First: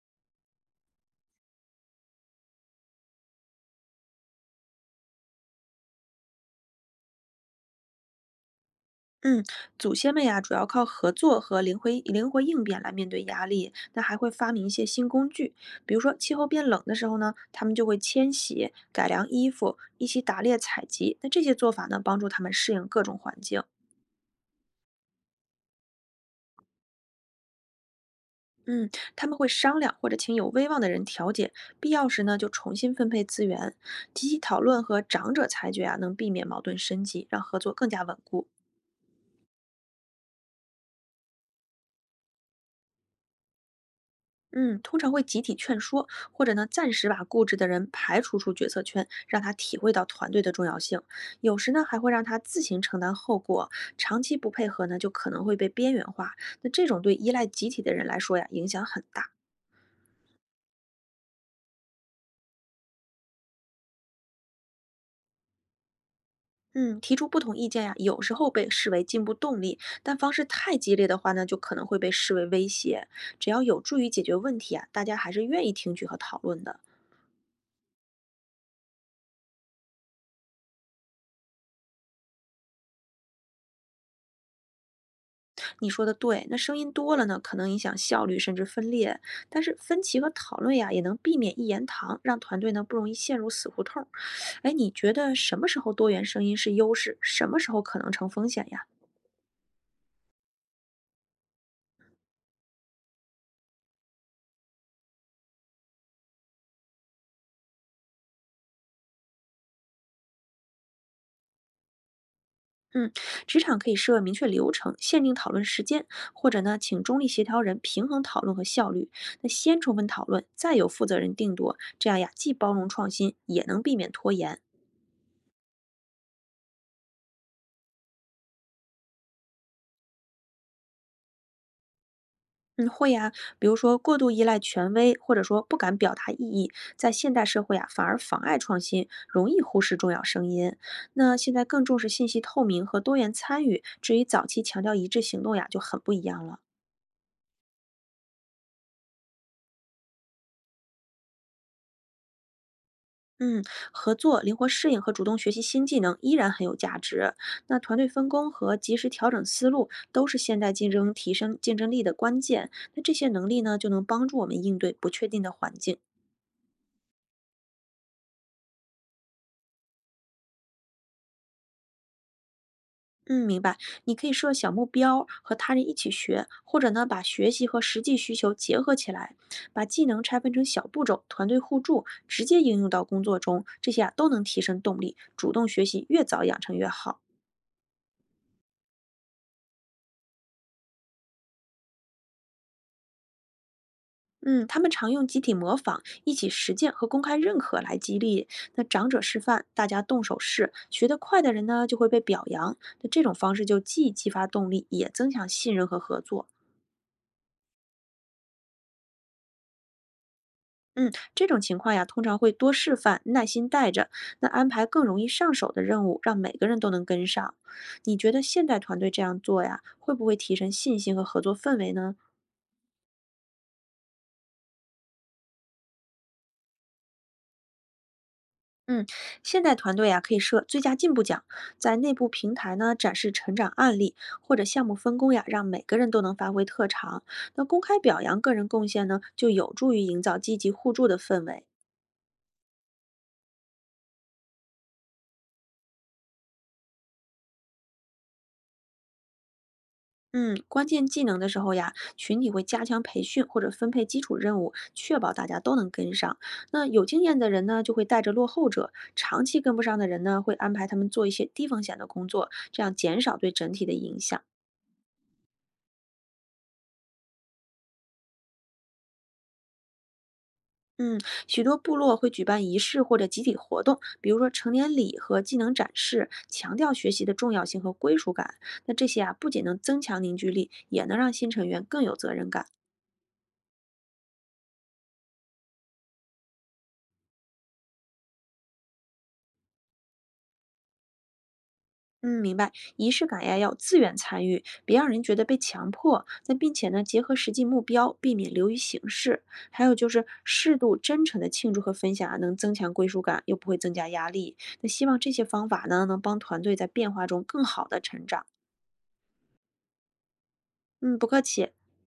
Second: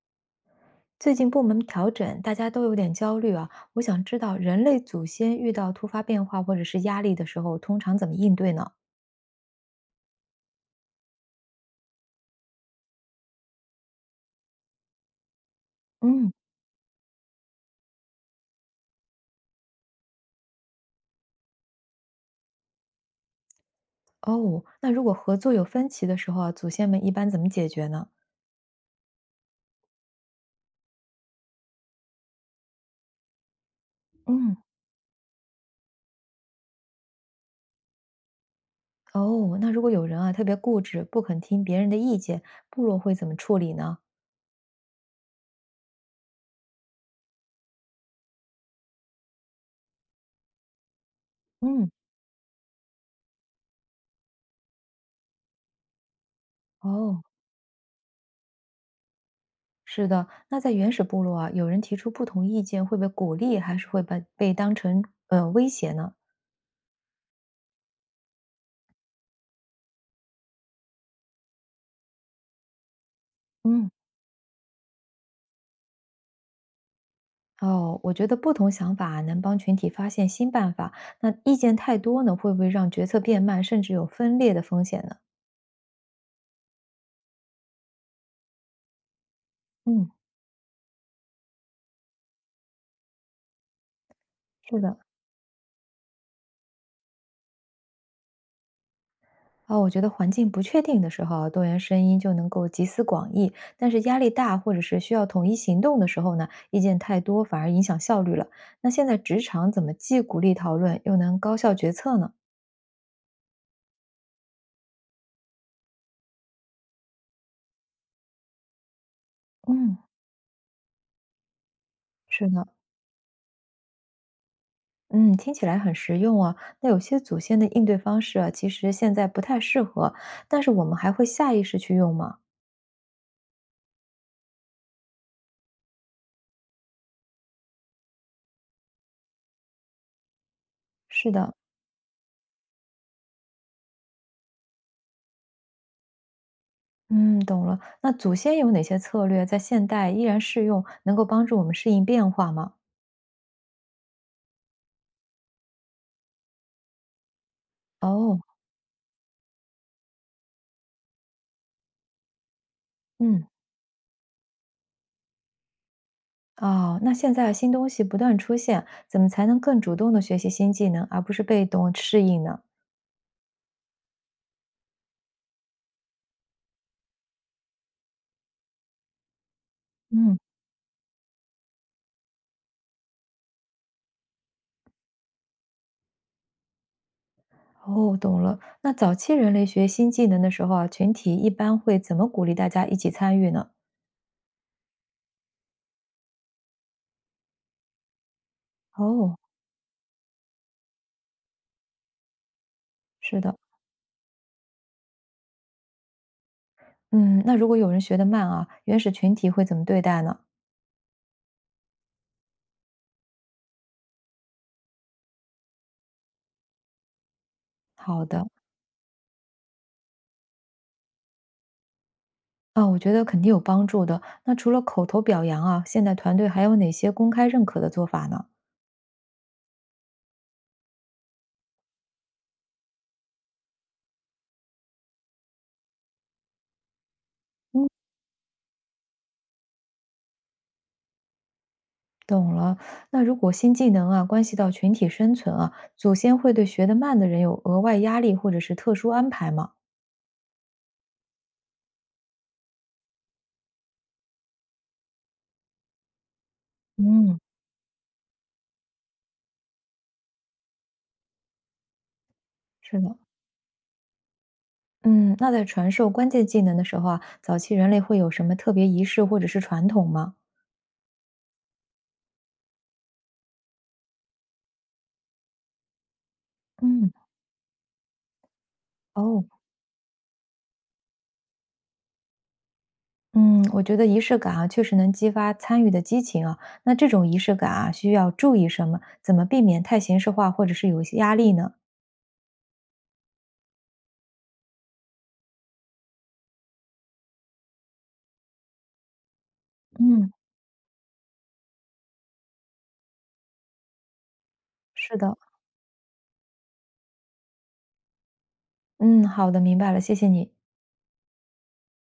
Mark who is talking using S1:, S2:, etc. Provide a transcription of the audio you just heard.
S1: 最近部门调整，大家都有点焦虑啊。我想知道，人类祖先遇到突发变化或者是压力的时候，通常怎么应对呢？
S2: 嗯，祖先们呀，主要靠合作和灵活应变来面对压力。那还会发明一些新工具，比如说
S1: 嗯，
S2: 气候变冷的时候呢，他们就会迁徙、改良衣服，一起打猎采集。那这些做法呢，帮助他们适应各种环境。
S1: 哦，那如果合作有分歧的时候啊，祖先们一般怎么解决呢？
S2: 嗯，他们会商量或者请有威望的人调解，必要时呢就重新分配资源，集体
S1: 嗯，
S2: 讨论和长者裁决啊，能避免矛盾升级，让合作更加稳固。
S1: 哦，那如果有人啊特别固执，不肯听别人的意见，部落会怎么处理呢？
S2: 嗯，通常会集体劝说，或者呢暂时把固执的人排除出决策圈，让他体会到团队的重要性。有时呢
S1: 嗯，
S2: 还会让他自行承担后果，长期不配合呢就可能会被边缘化。那这种对
S1: 哦，
S2: 依赖集体的人来说呀，影响很大。
S1: 是的，那在原始部落啊，有人提出不同意见会被鼓励，还是会被当成威胁呢？
S2: 嗯，提出不同意见呀，有时候被视为进步动力，但方式太激烈的话呢，就可能会被视为威胁。只要有
S1: 嗯。
S2: 助于解决问题啊，大家还是愿意听取和讨论的。
S1: 哦，我觉得不同想法能帮群体发现新办法，那意见太多呢，会不会让决策变慢，甚至有分裂的风险呢？
S2: 你说的对，那声音多了呢，可能影响效率甚至分裂。但是分
S1: 嗯，
S2: 歧和讨论呀，也能避免一言堂，让团队呢不容易陷入死胡同儿。哎，
S1: 是
S2: 你
S1: 的，
S2: 觉得什么时候多元声音是优势，什么时候可能成风险呀？
S1: 我觉得环境不确定的时候啊，多元声音就能够集思广益；但是压力大或者是需要统一行动的时候呢，意见太多反而影响效率了。那现在职场怎么既鼓励讨论，又能高效决策呢？
S2: 嗯，职场可以设明确流程，限定讨论时间，或者呢，请中立协调人平衡讨论和效率。那先充
S1: 嗯，
S2: 分讨论，再有负责人定夺，这样呀，
S1: 是
S2: 既
S1: 的。
S2: 包容创新，也能避免拖延。
S1: 嗯，听起来很实用啊。那有些祖先的应对方式啊，其实现在不太适合，但是我们还会下意识去用吗？
S2: 嗯，会呀、比如说过度依赖权威，或者说不敢表达异议，在现代社会啊，反而妨碍创新，容易忽视重要声音。
S1: 是
S2: 那现
S1: 的，
S2: 在更重视信息透明和多元参与，至于早期强调一致行动呀，就很不一样了。
S1: 嗯，懂了。那祖先有哪些策略在现代依然适用，能够帮助我们适应变化吗？
S2: 嗯，合作、灵活适应和主动学习新技能依然很有价值。那团队分
S1: 哦，
S2: 工和及时调整思路都是现代竞争提升竞争力的关键。那这些
S1: 嗯，
S2: 能力呢，就能帮助我们应对不确定的环境。
S1: 哦，那现在新东西不断出现，怎么才能更主动的学习新技能，而不是被动适应呢？
S2: 嗯，明白。你可以设小目标，和他人一起学，或者呢，把学习和实际需求结合起来，把技能
S1: 嗯，
S2: 拆分成小步骤，团队互助，直接应用到工作中，这些啊都能提升动力，主动学习越早养成越好。
S1: 哦，懂了。那早期人类学新技能的时候啊，群体一般会怎么鼓励大家一起参与呢？
S2: 嗯，他们常用集体模仿、一起实践和公开认可来激励。那长者
S1: 哦，
S2: 示范，大家动手试，学得快的人呢就会被表扬。那这种
S1: 是
S2: 方
S1: 的。
S2: 式就既激发动力，也增强信任和合作。
S1: 嗯，那如果有人学得慢啊，原始群体会怎么对待呢？
S2: 嗯，这种情况呀，通常会多示范，耐心带着，那安排更容易上手的任务，让每个人都能跟上。你
S1: 好
S2: 觉得
S1: 的，
S2: 现代团队这样做呀，会不会提升信心和合作氛围呢？
S1: 啊，我觉得肯定有帮助的。那除了口头表扬啊，现代团队还有哪些公开认可的做法呢？
S2: 嗯，现代团队呀，可以设最佳进步奖，在内部平台呢展示成长案例或者项目分工呀，让每个人都能发挥特长。那公
S1: 嗯，
S2: 开表扬个人贡献呢，就有助于营造积极互助的氛围。
S1: 懂了。那如果新技能啊，关系到群体生存啊，祖先会对学得慢的人有额外压力或者是特殊安排吗？
S2: 嗯，关键技能的时候呀，群体会加强培训或者分配基础任务，确保大家都能跟上。那有经验
S1: 嗯，
S2: 的人呢，就会带着落后者；长期跟不上的人呢，会安排他们做一些低风险的工作，这样
S1: 是的。
S2: 减少对整体的影响。
S1: 嗯，那在传授关键技能的时候啊，早期人类会有什么特别仪式或者是传统吗？
S2: 嗯，许多部落会举办仪式或者集体活动，比如说成年礼和技能展示，强调学
S1: 嗯，
S2: 习的重要性和归属感。那这些啊，不
S1: 哦。
S2: 仅能增强凝聚力，也能让新成员更有责任感。
S1: 嗯，我觉得仪式感啊，确实能激发参与的激情啊。那这种仪式感啊，需要注意什么？怎么避免太形式化，或者是有一些压力呢？
S2: 嗯，明白。仪式感呀，要自愿参与，别让人觉得被强迫。那并且呢，结合实际目标，避免流于形式。还有就是
S1: 嗯，
S2: 适度真诚的庆祝和分享啊，能增强归属感，又不会增加压力。那希
S1: 是
S2: 望这
S1: 的，
S2: 些方法呢，能帮团队在变化中更好的成长。
S1: 嗯，好的，明白了，谢谢你。
S2: 嗯，不客气。